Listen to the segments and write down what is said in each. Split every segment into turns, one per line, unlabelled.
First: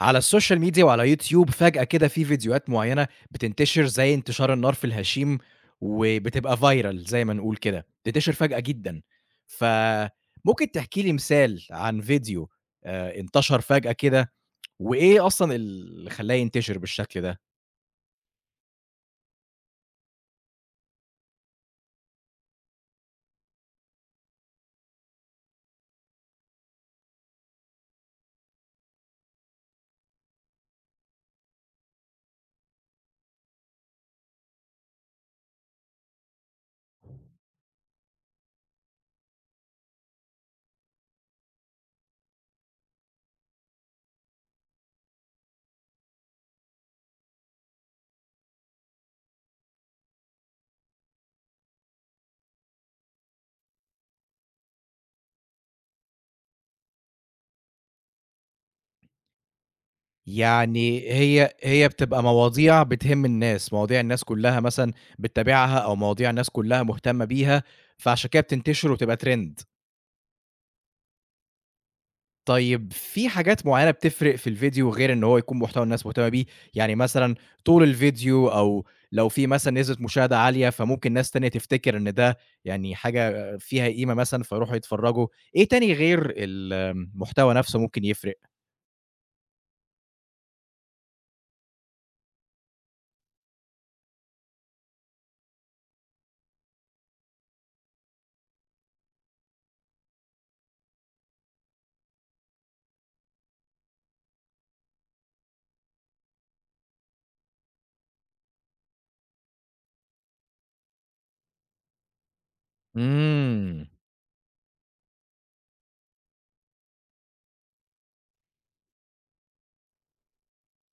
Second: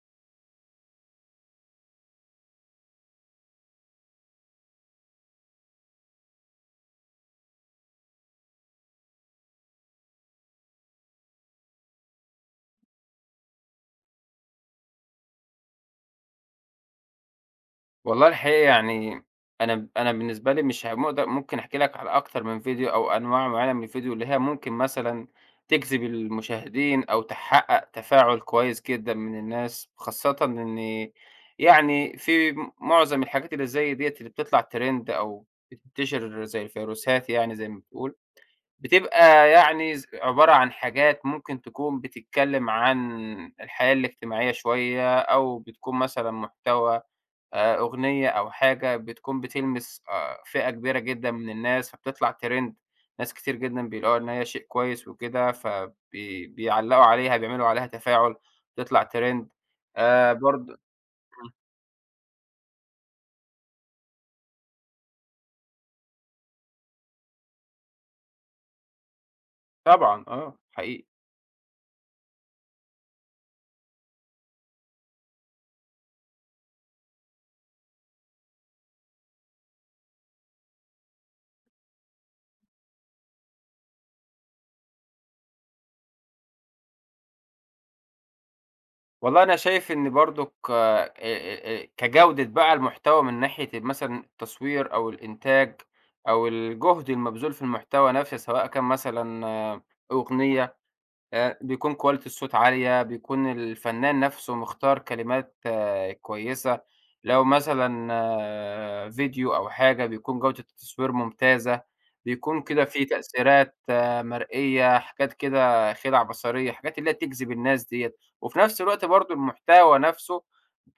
على السوشيال ميديا وعلى يوتيوب فجأة كده في فيديوهات معيّنة بتنتشر زي انتشار النار في الهشيم، وبتبقى viral زي ما نقول كده، بتنتشر فجأة جدًا، فممكن تحكي لي مثال عن فيديو انتشر فجأة كده، وإيه أصلًا اللي خلّاه ينتشر بالشكل ده؟
والله الحقيقة يعني أنا بالنسبة لي مش هاقدر ممكن أحكي لك على أكتر من فيديو أو أنواع معينة من الفيديو اللي هي ممكن مثلًا تجذب المشاهدين أو تحقق تفاعل كويس جدًا من الناس، خاصةً إن يعني في م معظم الحاجات اللي زي ديّة اللي بتطلع trend أو بتنتشر زي الفيروسات يعني زي ما بتقول، بتبقى يعني عبارة عن حاجات ممكن تكون بتتكلم عن الحياة الاجتماعية شوية أو بتكون مثلًا محتوى أغنية أو حاجة بتكون بتلمس فئة كبيرة جدًا من الناس، فبتطلع trend. ناس كتير جدًا بيلاقوها إن هي شيء كويس وكده، بيعلّقوا عليها، بيعملوا عليها تفاعل، تطلع trend برضه.
يعني هي
إمم.
هي بتبقى مواضيع بتهم الناس، مواضيع الناس كلّها مثلًا بتتابعها أو مواضيع الناس كلّها مهتمة بيها، فعشان كده بتنتشر وبتبقى trend.
طبعًا آه، حقيقي.
طيب في حاجات معيّنة بتفرق في الفيديو غير إن هو يكون محتوى الناس مهتمة بيه، يعني مثلًا طول الفيديو أو لو في مثلًا نسبة مشاهدة عالية، فممكن ناس تانية تفتكر إن ده يعني حاجة فيها قيمة مثلًا فيروحوا يتفرّجوا، إيه تاني غير المحتوى نفسه ممكن يفرق؟
والله أنا شايف إن برضُك كجودة بقى المحتوى من ناحية مثلًا التصوير أو الإنتاج أو الجهد المبذول في المحتوى نفسه، سواء كان مثلًا آه، أغنية، بيكون quality الصوت عالية، بيكون الفنان نَفْسه مختار كلمات آه، كويسة. لو مثلًا آه، فيديو أو حاجة بيكون جودة التصوير ممتازة، بيكون كده في تأثيرات
إمم.
آه، مرئية، حاجات كده خِدع بصرية، حاجات اللي هي تجذب الناس ديّة. وفي نَفْس الوقت برضه المحتوى نَفْسه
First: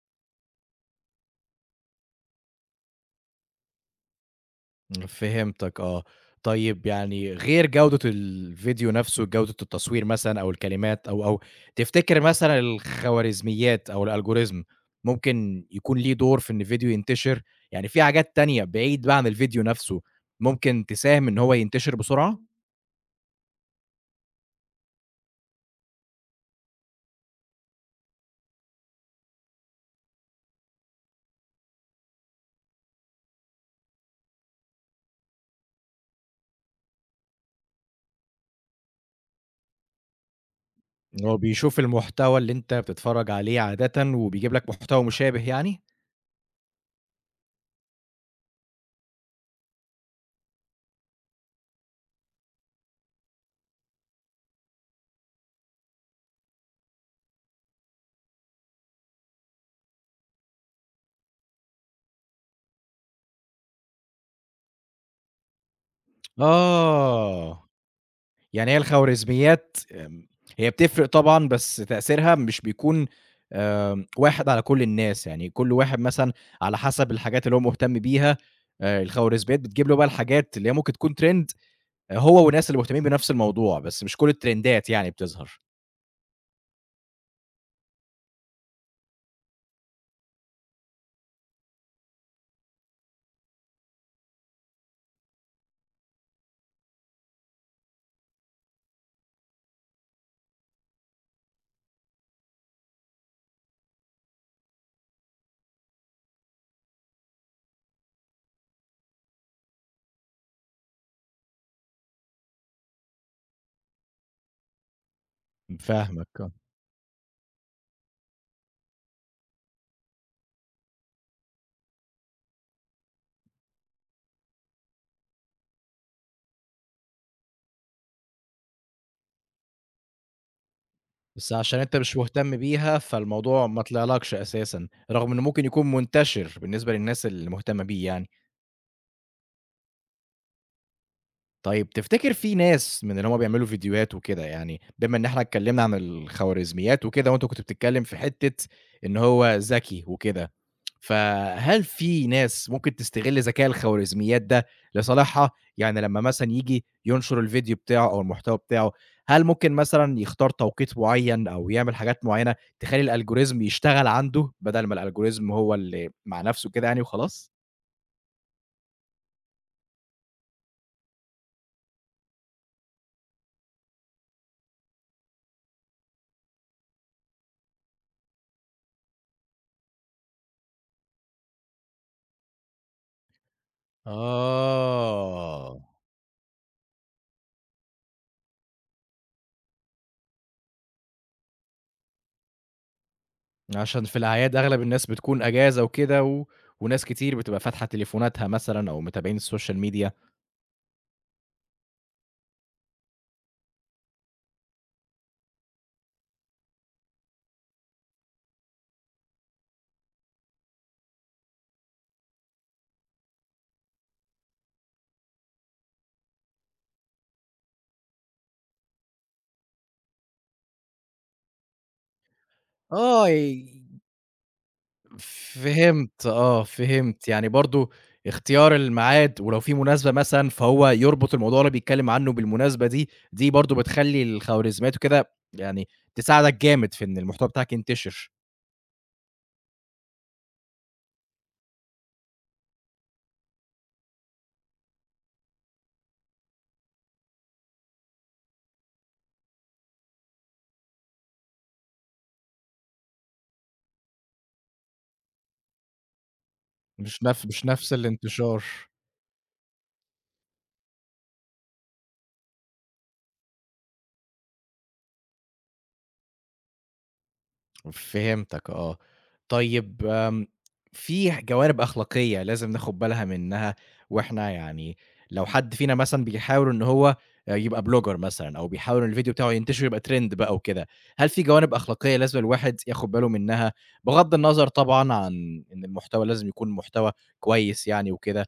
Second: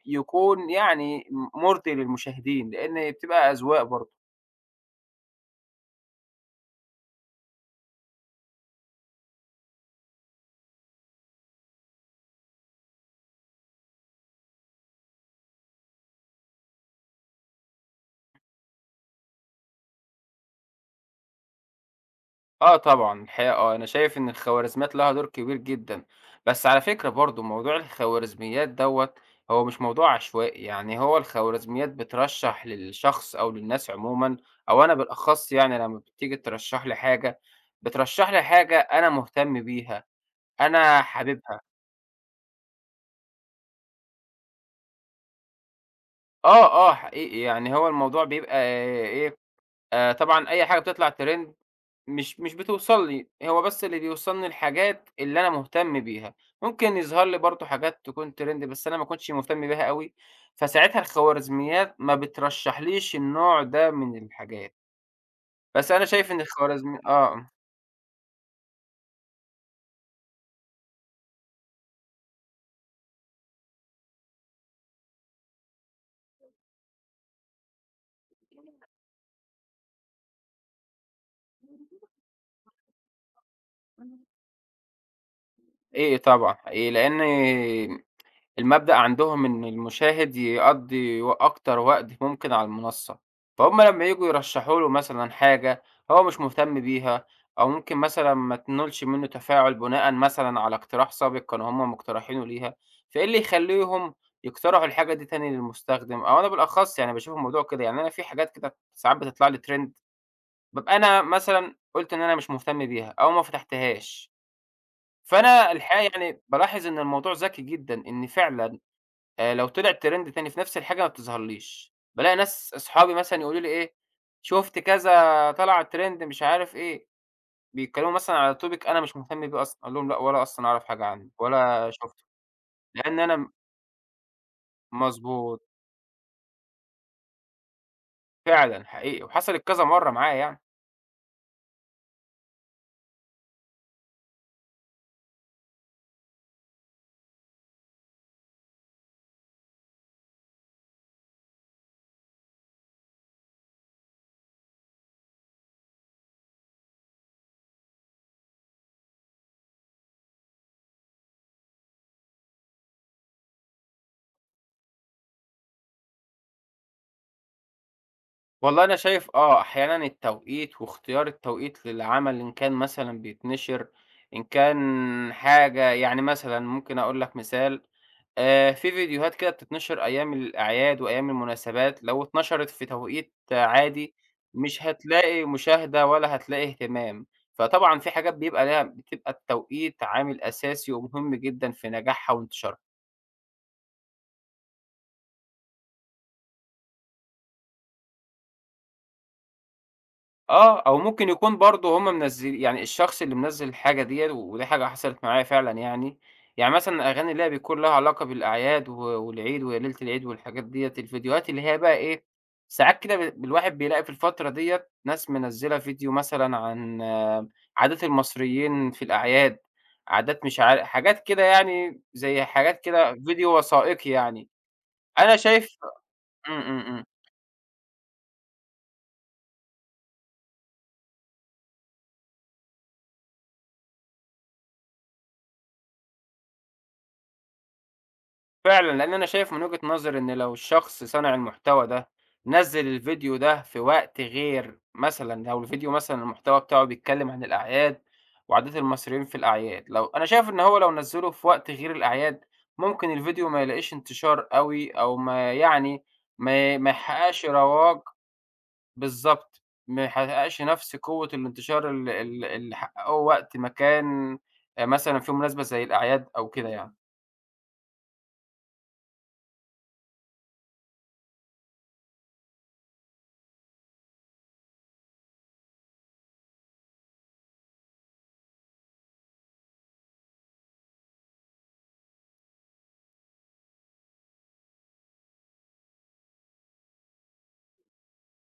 يكون يعني مُرضي للمشاهدين، لإن بتبقى أذواق برضه.
فهمتك آه. طيب يعني غير جودة الفيديو نفسه، جودة التصوير مثلًا أو الكلمات أو، تفتكر مثلًا الخوارزميات أو الalgorithm ممكن يكون ليه دور في إن الفيديو ينتشر؟ يعني في حاجات تانية بعيد بقى عن الفيديو نفسه، ممكن تساهم إن هو ينتشر بسرعة؟
آه طبعًا، الحقيقة آه، أنا شايف إن الخوارزميات لها دور كبير جدًا، بس على فكرة برضه موضوع الخوارزميات دوّة هو مش موضوع عشوائي، يعني هو الخوارزميات بترشّح للشخص أو للناس عمومًا أو أنا بالأخص، يعني لمّا بتيجي ترشّح لي حاجة، بترشّح لي حاجة أنا مهتم بيها، أنا
إن هو
حاببها.
بيشوف المحتوى اللي أنت بتتفرج عليه عادةً وبيجيب لك محتوى مشابه يعني؟
آه، آه حقيقي، يعني هو الموضوع بيبقى آه، إيه، طبعًا أي حاجة بتطلع trend مش بتوصل لي، هو بس اللي بيوصلني الحاجات اللي أنا مهتم بيها، ممكن يظهر لي برضه حاجات تكون trend بس أنا ما كنتش مهتم بيها أوي، فساعتها الخوارزميات ما بترشحليش النوع ده من الحاجات، بس أنا شايف إن آه.
آه. يعني هي الخوارزميات هي بتفرق طبعًا بس تأثيرها مش بيكون واحد على كل الناس، يعني كل واحد مثلًا على حسب الحاجات اللي هو مهتم بيها الخوارزميات بتجيب له بقى الحاجات اللي هي ممكن تكون trend آه، هو والناس اللي مهتمين بنفس الموضوع، بس مش كل الترندات يعني بتظهر.
إيه طبعًا، إيه لإن المبدأ عندهم إن المشاهد يقضّي و أكتر وقت ممكن على المنصة، فهُم لمّا ييجوا يرشحوا له مثلًا حاجة هو مش مهتم بيها، أو ممكن مثلًا ما تنولش منه تفاعل بناءً مثلًا على اقتراح سابق كانوا هُم مقترحينه ليها، فإيه اللي يخلّيهم يقترحوا الحاجة دي تاني للمستخدم؟ أو أنا بالأخص يعني باشوف الموضوع كده، يعني أنا في حاجات كده ساعات بتطلع لي trend، بابقى أنا مثلًا قُلت إن أنا مش مهتم بيها أو ما فتحتهاش، فأنا الحقيقة
فاهمك
يعني
آه،
بالاحظ إن الموضوع ذكي جدًا، إن فعلًا لو طلعت ترند تاني في نفس الحاجة ما بتظهرليش، بالاقي ناس أصحابي مثلًا يقولوا لي إيه، شُفت كذا طلع ترند مش عارف إيه، بيتكلموا مثلًا على topic أنا مش مهتم بيه أصلًا، أقول لهم لأ ولا أصلًا أعرف حاجة عنه
بس عشان
ولا
أنت مش
شُفته،
مهتم بيها
لإن أنا
فالموضوع ما طلعلكش أساسًا، رغم إنه
مضبوط،
ممكن يكون منتشر بالنسبة للناس اللي مهتمة بيه يعني.
فعلًا حقيقي وحصلت كذا مرّة معايا يعني.
طيب تفتكر في ناس من اللي هم بيعملوا فيديوهات وكده يعني بما إن إحنا اتكلّمنا عن الخوارزميات وكده وأنت كنت بتتكلّم في حتّة إن هو ذكي وكده، فهل في ناس ممكن تستغل ذكاء الخوارزميات ده لصالحها؟ يعني لمّا مثلًا ييجي ينشر الفيديو بتاعه أو المحتوى بتاعه، هل ممكن مثلًا يختار توقيت معيّن أو يعمل حاجات معيّنة تخلّي الalgorithm يشتغل عنده بدل ما الalgorithm هو اللي مع نَفْسه كده يعني وخلاص؟
والله أنا شايف آه، أحيانًا التوقيت واختيار التوقيت للعمل إن كان مثلًا بيتنشر، إن كان حاجة يعني مثلًا ممكن أقول لك مثال، في فيديوهات كده بتتنشر أيام الأعياد وأيام المناسبات، لو اتنشرت في توقيت عادي مش هتلاقي
آه.
مشاهدة ولا هتلاقي اهتمام، فطبعًا في حاجات بيبقى ليها بتبقى التوقيت عامل أساسي ومهم جدًا في نجاحها وانتشارها.
عشان في الأعياد أغلب الناس بتكون أجازة وكده و وناس كتير بتبقى فاتحة تليفوناتها مثلًا أو متابعين السوشيال ميديا.
آه، أو ممكن يكون برضه هم منزل يعني الشخص اللي منزّل الحاجة ديّة، ودي حاجة حصلت معايا فعلًا يعني، يعني مثلًا الأغاني اللي هي بيكون لها علاقة بالأعياد و والعيد ويا ليلة العيد والحاجات ديّة، الفيديوهات اللي هي بقى إيه، ساعات كده الواحد بيلاقي في الفترة ديّة ناس منزّلة فيديو مثلًا عن آه، عادات المصريين في الأعياد، عادات مش عار حاجات كده يعني زي حاجات كده
آه، ي
فيديو وثائقي يعني، أنا شايف.
فهمت
إمم،
آه،
إمم، إمم.
فهمت. يعني برضه اختيار الميعاد ولو في مناسبة مثلًا، فهو يربط الموضوع اللي بيتكلم عنه بالمناسبة دي، دي برضه بتخلّي الخوارزميات وكده يعني تساعدك جامد في إن المحتوى بتاعك ينتشر،
فعلًا، لإن أنا شايف من وجهة نظري إن لو الشخص صانع المحتوى ده نزّل الفيديو ده في وقت غير مثلًا لو الفيديو مثلًا المحتوى بتاعه بيتكلم عن الأعياد وعادات المصريين في الأعياد، لو أنا شايف إن هو لو نزّله في وقت غير الأعياد، ممكن الفيديو ما يلاقيش انتشار أوي أو ما يعني ما ي ما يحققش
مش نفس
رواج.
الانتشار.
بالضبط، ما يحققش نفس قوة الانتشار ال ال اللي حققوه وقت ما كان مثلًا في مناسبة زي الأعياد أو كده يعني.
فهمتك آه. طيب في ح جوانب أخلاقية لازم ناخُد بالها منّها وإحنا يعني لو حد فينا مثلًا بيحاول إن هو يبقى blogger مثلًا أو بيحاول إن الفيديو بتاعه ينتشر ويبقى trend بقى وكده، هل في جوانب أخلاقية لازم الواحد ياخُد باله منّها بغض النظر طبعًا عن إن المحتوى لازم يكون محتوى كويس يعني وكده،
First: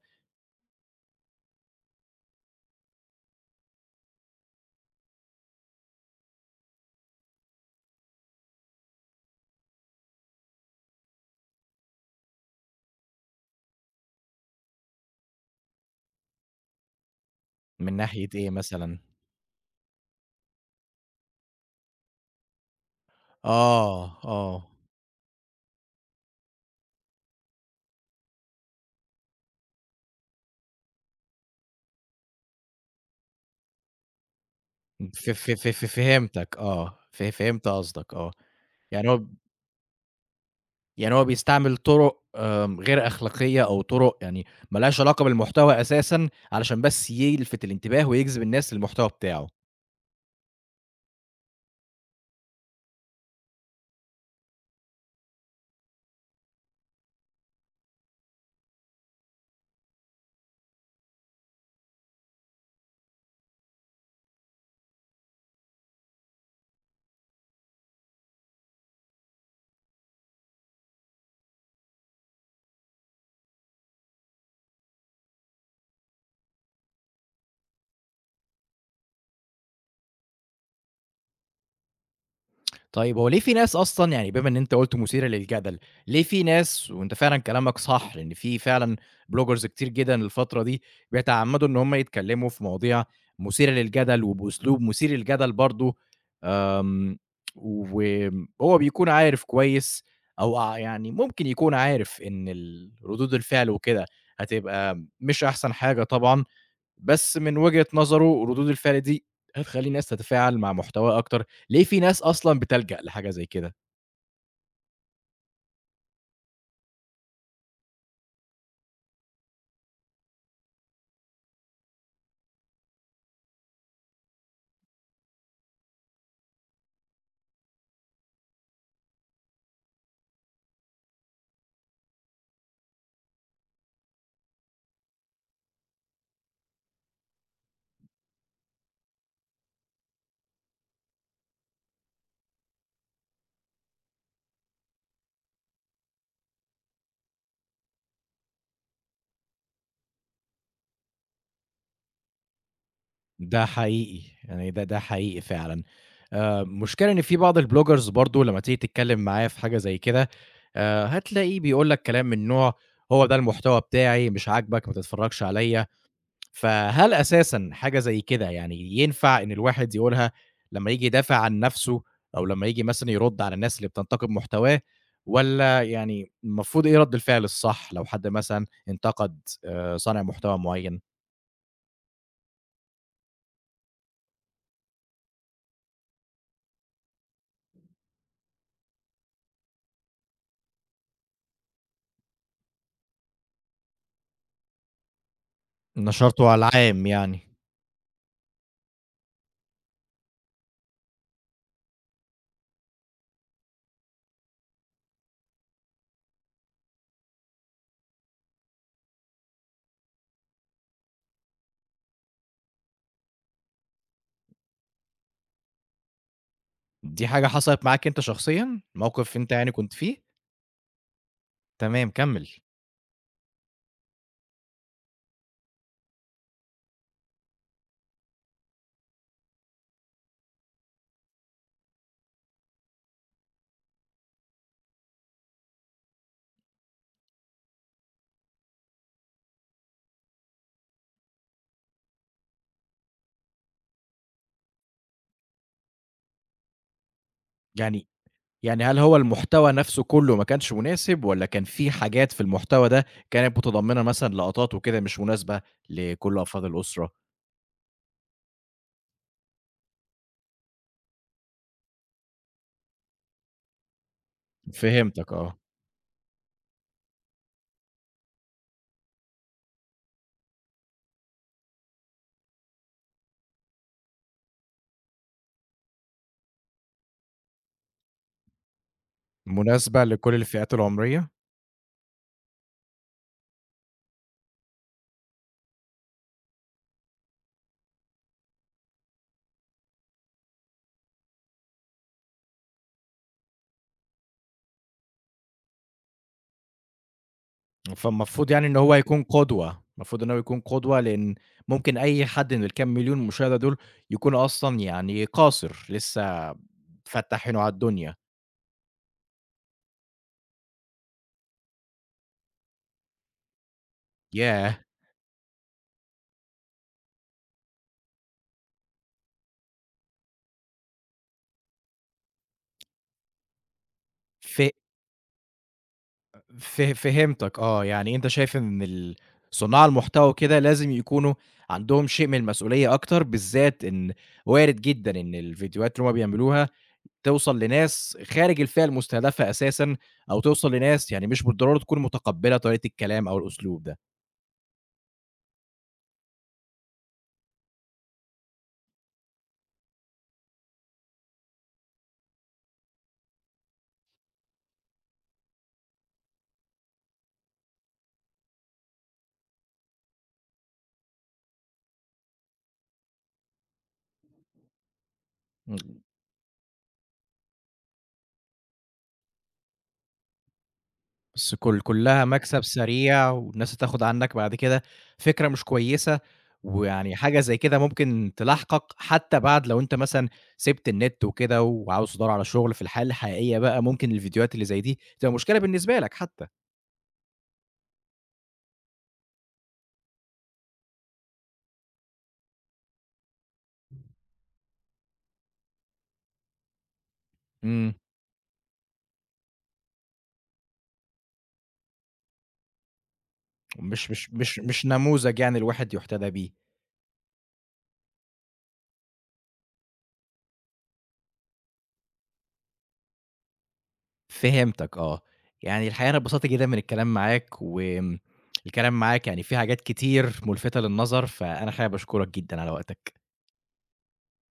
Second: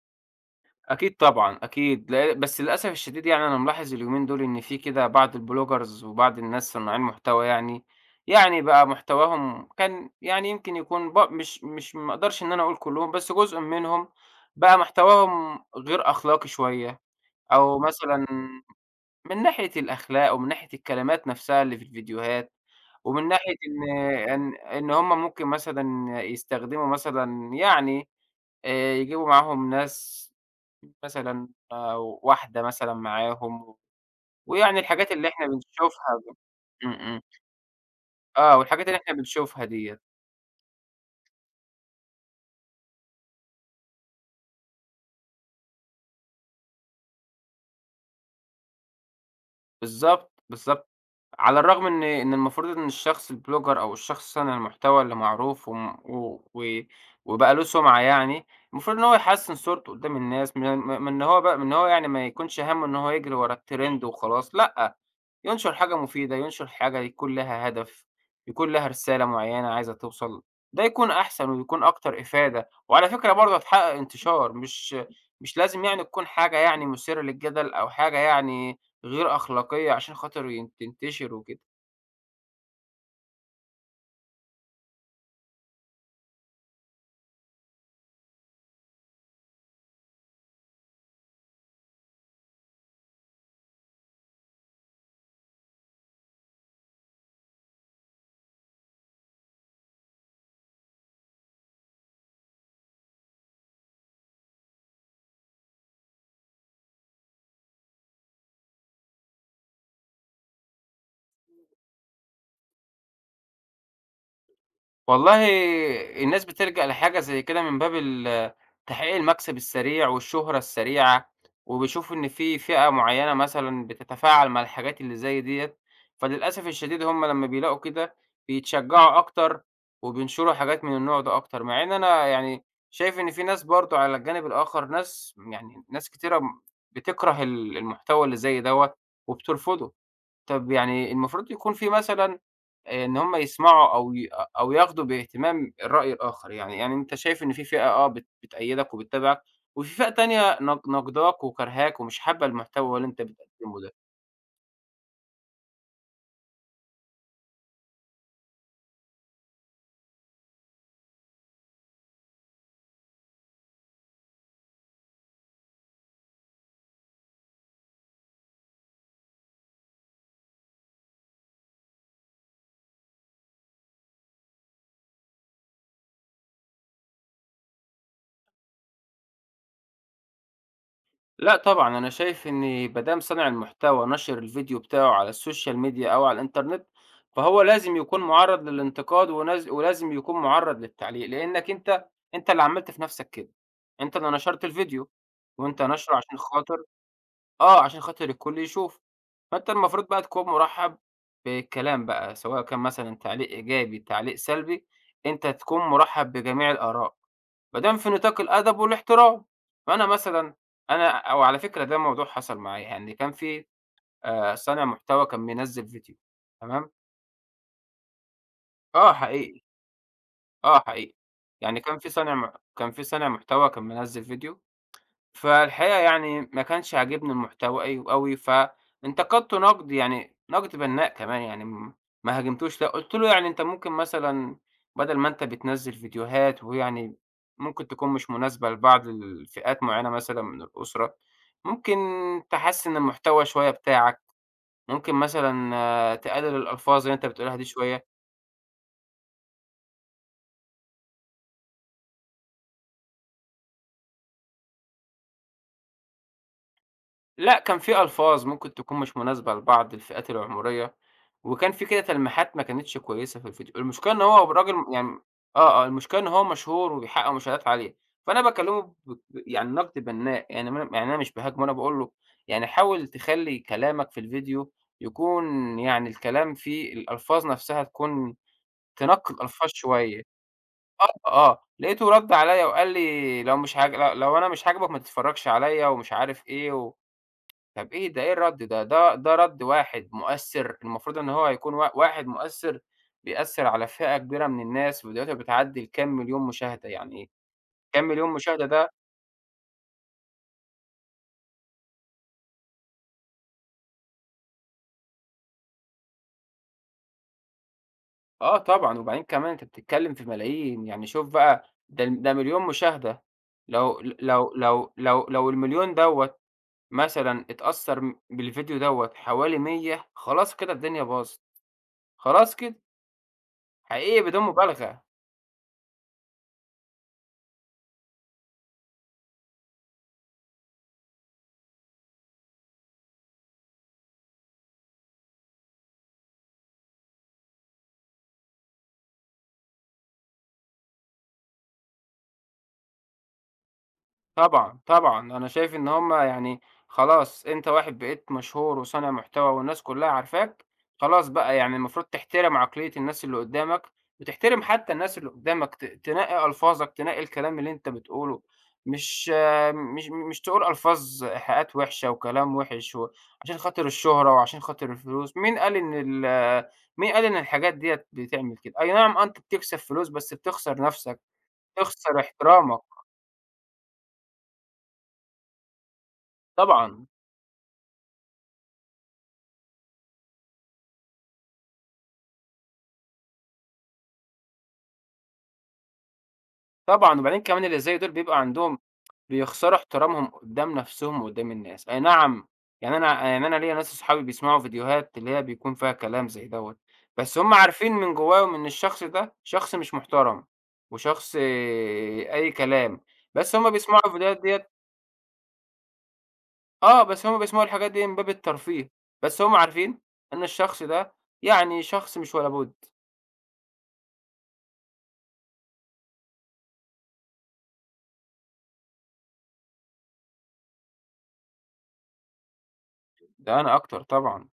أكيد طبعًا، أكيد، لأ. بس للأسف الشديد يعني أنا ملاحظ اليومين دول إن في كده بعض الbloggers وبعض الناس صناعين محتوى يعني، يعني بقى محتواهم كان يعني يمكن يكون ب مش مش ما أقدرش إن أنا أقول كلّهم، بس جزء منهم بقى محتواهم غير أخلاقي شوية، أو
من
مثلًا
ناحية إيه مثلًا؟
من ناحية الأخلاق ومن ناحية الكلمات نفسها اللي في الفيديوهات، ومن ناحية إن
آه،
إن
آه.
إن هُم ممكن مثلًا يستخدموا مثلًا يعني، يجيبوا معاهم ناس مثلًا واحدة مثلًا معاهم، ويعني الحاجات اللي
ف
إحنا
ف ف ف
بنشوفها
فهمتك
إمم،
آه. فهمت قصدك آه.
آه، والحاجات اللي
يعني
إحنا
هو
بنشوفها ديّة.
يعني هو بيستعمل طرق غير أخلاقية أو طرق يعني ما لهاش علاقة بالمحتوى أساسًا، علشان بس يلفت الانتباه ويجذب الناس للمحتوى بتاعه.
بالضبط، بالضبط، على الرغم إن المفروض إن الشخص الblogger أو الشخص صانع المحتوى اللي معروف وم و و وبقى له سُمعة يعني، المفروض إن هو يحسّن صورته قدّام الناس، من إن هو بقى من إن هو يعني ما يكونش هَمّه إن هو يجري ورا الtrend وخلاص، لأ. ينشر حاجة مفيدة، ينشر حاجة يكون لها هدف، يكون لها رسالة معيّنة عايزة توصل، ده يكون أحسن ويكون أكتر إفادة، وعلى فكرة برضه هتحقق انتشار، مش لازم يعني تكون حاجة يعني مثيرة للجدل أو حاجة يعني غير أخلاقية عشان خاطر تنتشر وكده.
طيب هو ليه في ناس أصلًا يعني بما إن أنت قُلت مثيرة للجدل، ليه في ناس وأنت فعلًا كلامك صح، لإن في فعلًا bloggers كتير جدًا الفترة دي بيتعمدوا إن هم يتكلموا في مواضيع مثيرة للجدل وبأسلوب مثير للجدل برضه، آمم، وهو بيكون عارف كويس أو ع يعني ممكن يكون عارف إن ال ردود الفعل وكده هتبقى مش أحسن حاجة طبعًا، بس من وجهة نظره ردود الفعل دي هتخلّي الناس تتفاعل مع محتواه أكتر، ليه في ناس أصلًا بتلجأ لحاجة زي كده،
والله الناس بتلجأ لحاجة زي كده من باب ال تحقيق المكسب السريع والشهرة السريعة، وبيشوفوا إن في فئة معيّنة مثلًا بتتفاعل مع الحاجات اللي زي ديّة، فللأسف الشديد هم لمّا بيلاقوا كده بيتشجعوا أكتر، وبينشروا حاجات من النوع ده أكتر، مع إن أنا يعني شايف إن في ناس برضه على الجانب الآخر ناس يعني ناس كتيرة بتكره ال المحتوى اللي زي دوّة وبترفضه. طب يعني المفروض يكون في مثلًا إن هم يسمعوا أو أو ياخدوا باهتمام الرأي الآخر، يعني يعني أنت شايف إن في فئة آه بتأيّدك وبتتابعك، وفي فئة تانية ناقضاك وكارهاك ومش حابة المحتوى اللي أنت
ده
بتقدّمه ده.
حقيقي، يعني ده حقيقي فعلًا. المشكلة إن في بعض البلوجرز برضه لمّا تيجي تتكلم معاه في حاجة زي كده، هتلاقيه بيقول لك كلام من نوع هو ده المحتوى بتاعي، مش عاجبك ما تتفرجش عليَّ. فهل أساسًا حاجة زي كده يعني ينفع إن الواحد يقولها لمّا ييجي يدافع عن نَفْسه أو لمّا ييجي مثلًا يرُد على الناس اللي بتنتقد محتواه والّا يعني المفروض إيه رَد الفعل الصح لو حد مثلًا انتقد صانع محتوى معيّن؟
لأ طبعًا، أنا شايف إن ما دام صانع المحتوى نشر الفيديو بتاعه على الSocial Media أو على الإنترنت، فهو لازم يكون مُعرّض للانتقاد ولازم يكون مُعرّض للتعليق، لإنّك أنت اللي عملت في نَفْسك كده، أنت اللي نشرت الفيديو، وأنت ناشره عشان
نشرته على
خاطر
العام يعني.
آه، عشان خاطر الكل يشوف، فأنت المفروض بقى تكون مُرحّب بالكلام بقى، سواء كان مثلًا تعليق إيجابي، تعليق سلبي، أنت تكون مُرحّب بجميع الآراء، ما دام في نطاق الأدب والاحترام. فأنا مثلًا أنا أو على فكرة ده موضوع حصل معايا، يعني كان في صانع محتوى كان منزّل فيديو، تمام؟
دي حاجة حصلت معاك أنت شخصيًا؟
آه
موقف أنت
حقيقي،
يعني كنت فيه؟
آه حقيقي. يعني
تمام كمّل.
كان في صانع محتوى كان منزّل فيديو. فالحقيقة يعني ما كانش عاجبني المحتوى أوي، فانتقدته نقد يعني نقد بنّاء كمان، يعني ما هاجمتوش لأ، قُلت له: "يعني أنت ممكن مثلًا بدل ما أنت بتنزّل فيديوهات ويعني ممكن تكون مش مناسبة لبعض الفئات معيّنة مثلًا من الأسرة، ممكن تحسِّن المحتوى شوية بتاعك، ممكن مثلًا آه، تقلل الألفاظ اللي أنت بتقولها دي شوية."
يعني يعني هل هو المحتوى نفسه كله ما كانش مناسب، والّا كان في حاجات في المحتوى ده كانت متضمنة مثلًا لقطات وكده مش مناسبة لكل أفراد الأسرة؟
لأ، كان في ألفاظ ممكن تكون مش مناسبة لبعض الفئات العمرية، وكان في كده تلميحات ما كانتش كويسة في الفيديو، المشكلة إن هو الراجل يعني
فهمتك آه،
آه، آه، المشكلة إن هو مشهور وبيحقق مشاهدات عالية، فأنا باكلمه ب يعني نقد بناء، يعني ما يعني أنا مش باهاجمه، أنا باقول له يعني حاول تخلّي كلامك في الفيديو يكون يعني الكلام فيه الألفاظ نفسها تكون تنقي الألفاظ
مناسبة
شوية،
لكل الفئات
آه،
العمرية،
آه، آه. لقيته رد عليَّ وقال لي: "لو مش عاج لو لو أنا مش عاجبك ما تتفرجش عليَّ" ومش عارف إيه و طب إيه ده؟ إيه الرَد ده؟ ده رَد واحد مؤثّر، المفروض إن هو هيكون واحد مؤثّر بيأثّر على فئة كبيرة من الناس، ودلوقتي بتعدّي الكام مليون مشاهدة، يعني كام مليون
فالمفروض
مشاهدة
يعني إن
ده.
هو يكون قدوة، المفروض إن هو يكون قدوة لإن ممكن أي حد من الكام مليون مشاهدة دول يكون أصلًا يعني قاصر لسه فتّاح عينه على الدنيا،
آه طبعًا، وبعدين كمان أنت بتتكلّم في ملايين، يعني شوف بقى ده ده مليون مشاهدة، لو ل لو
ياه!
لو لو لو الم1000000 دوّة مثلًا اتأثّر بالفيديو دوّة حوالي 100، خلاص كده الدنيا باظت، خلاص كده، حقيقي بدون
ف
مبالغة.
فه فهمتك آه، يعني أنت شايف إن ال صُناع المحتوى وكده لازم يكونوا عندهم شيء من المسؤولية أكتر، بالذات إن وارد جدًا إن الفيديوهات اللي هُم بيعملوها توصل لناس خارج الفئة المستهدفة أساسًا، أو توصل لناس يعني مش بالضرورة تكون متقبّلة طريقة الكلام أو الأسلوب ده.
طبعًا، طبعًا. أنا شايف إن هم يعني خلاص أنت واحد بقيت مشهور وصانع محتوى والناس كلّها عارفاك، خلاص بقى يعني المفروض تحترم عقلية الناس اللي قدّامك، وتحترم حتى الناس اللي قدّامك، تنقّي ألفاظك، تنقّي الكلام اللي أنت بتقوله، مش آه، مش تقول ألفاظ إيحاءات وِحشة وكلام وِحِش و عشان خاطر الشهرة وعشان خاطر الفلوس، مين قال
إمم.
إن ال مين قال إن الحاجات ديّة بتعمل كده؟ أي نعم آه، أنت بتكسب فلوس بس بتخسر نَفْسك،
بس كل
بتخسر
كلّها مكسب
احترامك.
سريع، والناس هتاخد عنك بعد كده فكرة مش كويسة،
طبعًا.
ويعني حاجة زي كده ممكن تلاحقك حتى بعد لو أنت مثلًا سِبت النت وكده، وعاوز تدوّر على شغل في الحياة الحقيقية بقى، ممكن الفيديوهات اللي زي دي تبقى مشكلة بالنسبة لك حتى.
طبعًا، وبعدين كمان اللي زي دول بيبقى عندهم بيخسروا احترامهم قدّام نفسهم وقدّام الناس، أي نعم يعني أنا يعني أنا ليّا ناس صحابي بيسمعوا فيديوهات اللي هي بيكون فيها كلام زي دوّة، بس هُم عارفين
إمم،
من جواهم إن الشخص ده شخص مش محترم، وشخص أي كلام، بس هُم بيسمعوا
مش مش
الفيديوهات
مش
ديّة.
مش نموذج يعني الواحد يُحتذى بيه.
آه، بس هُم بيسمعوا الحاجات دي من باب الترفيه، بس هُم عارفين إن الشخص ده يعني شخص مش ولا بُد.
فهمتك آه، يعني الحقيقة أنا اتبسطت جدًا من الكلام معاك، وآمم الكلام معاك يعني فيه حاجات كتير ملفتة للنظر، فأنا حابب أشكرك جدًا على وقتك.
ده أنا أكتر طبعًا.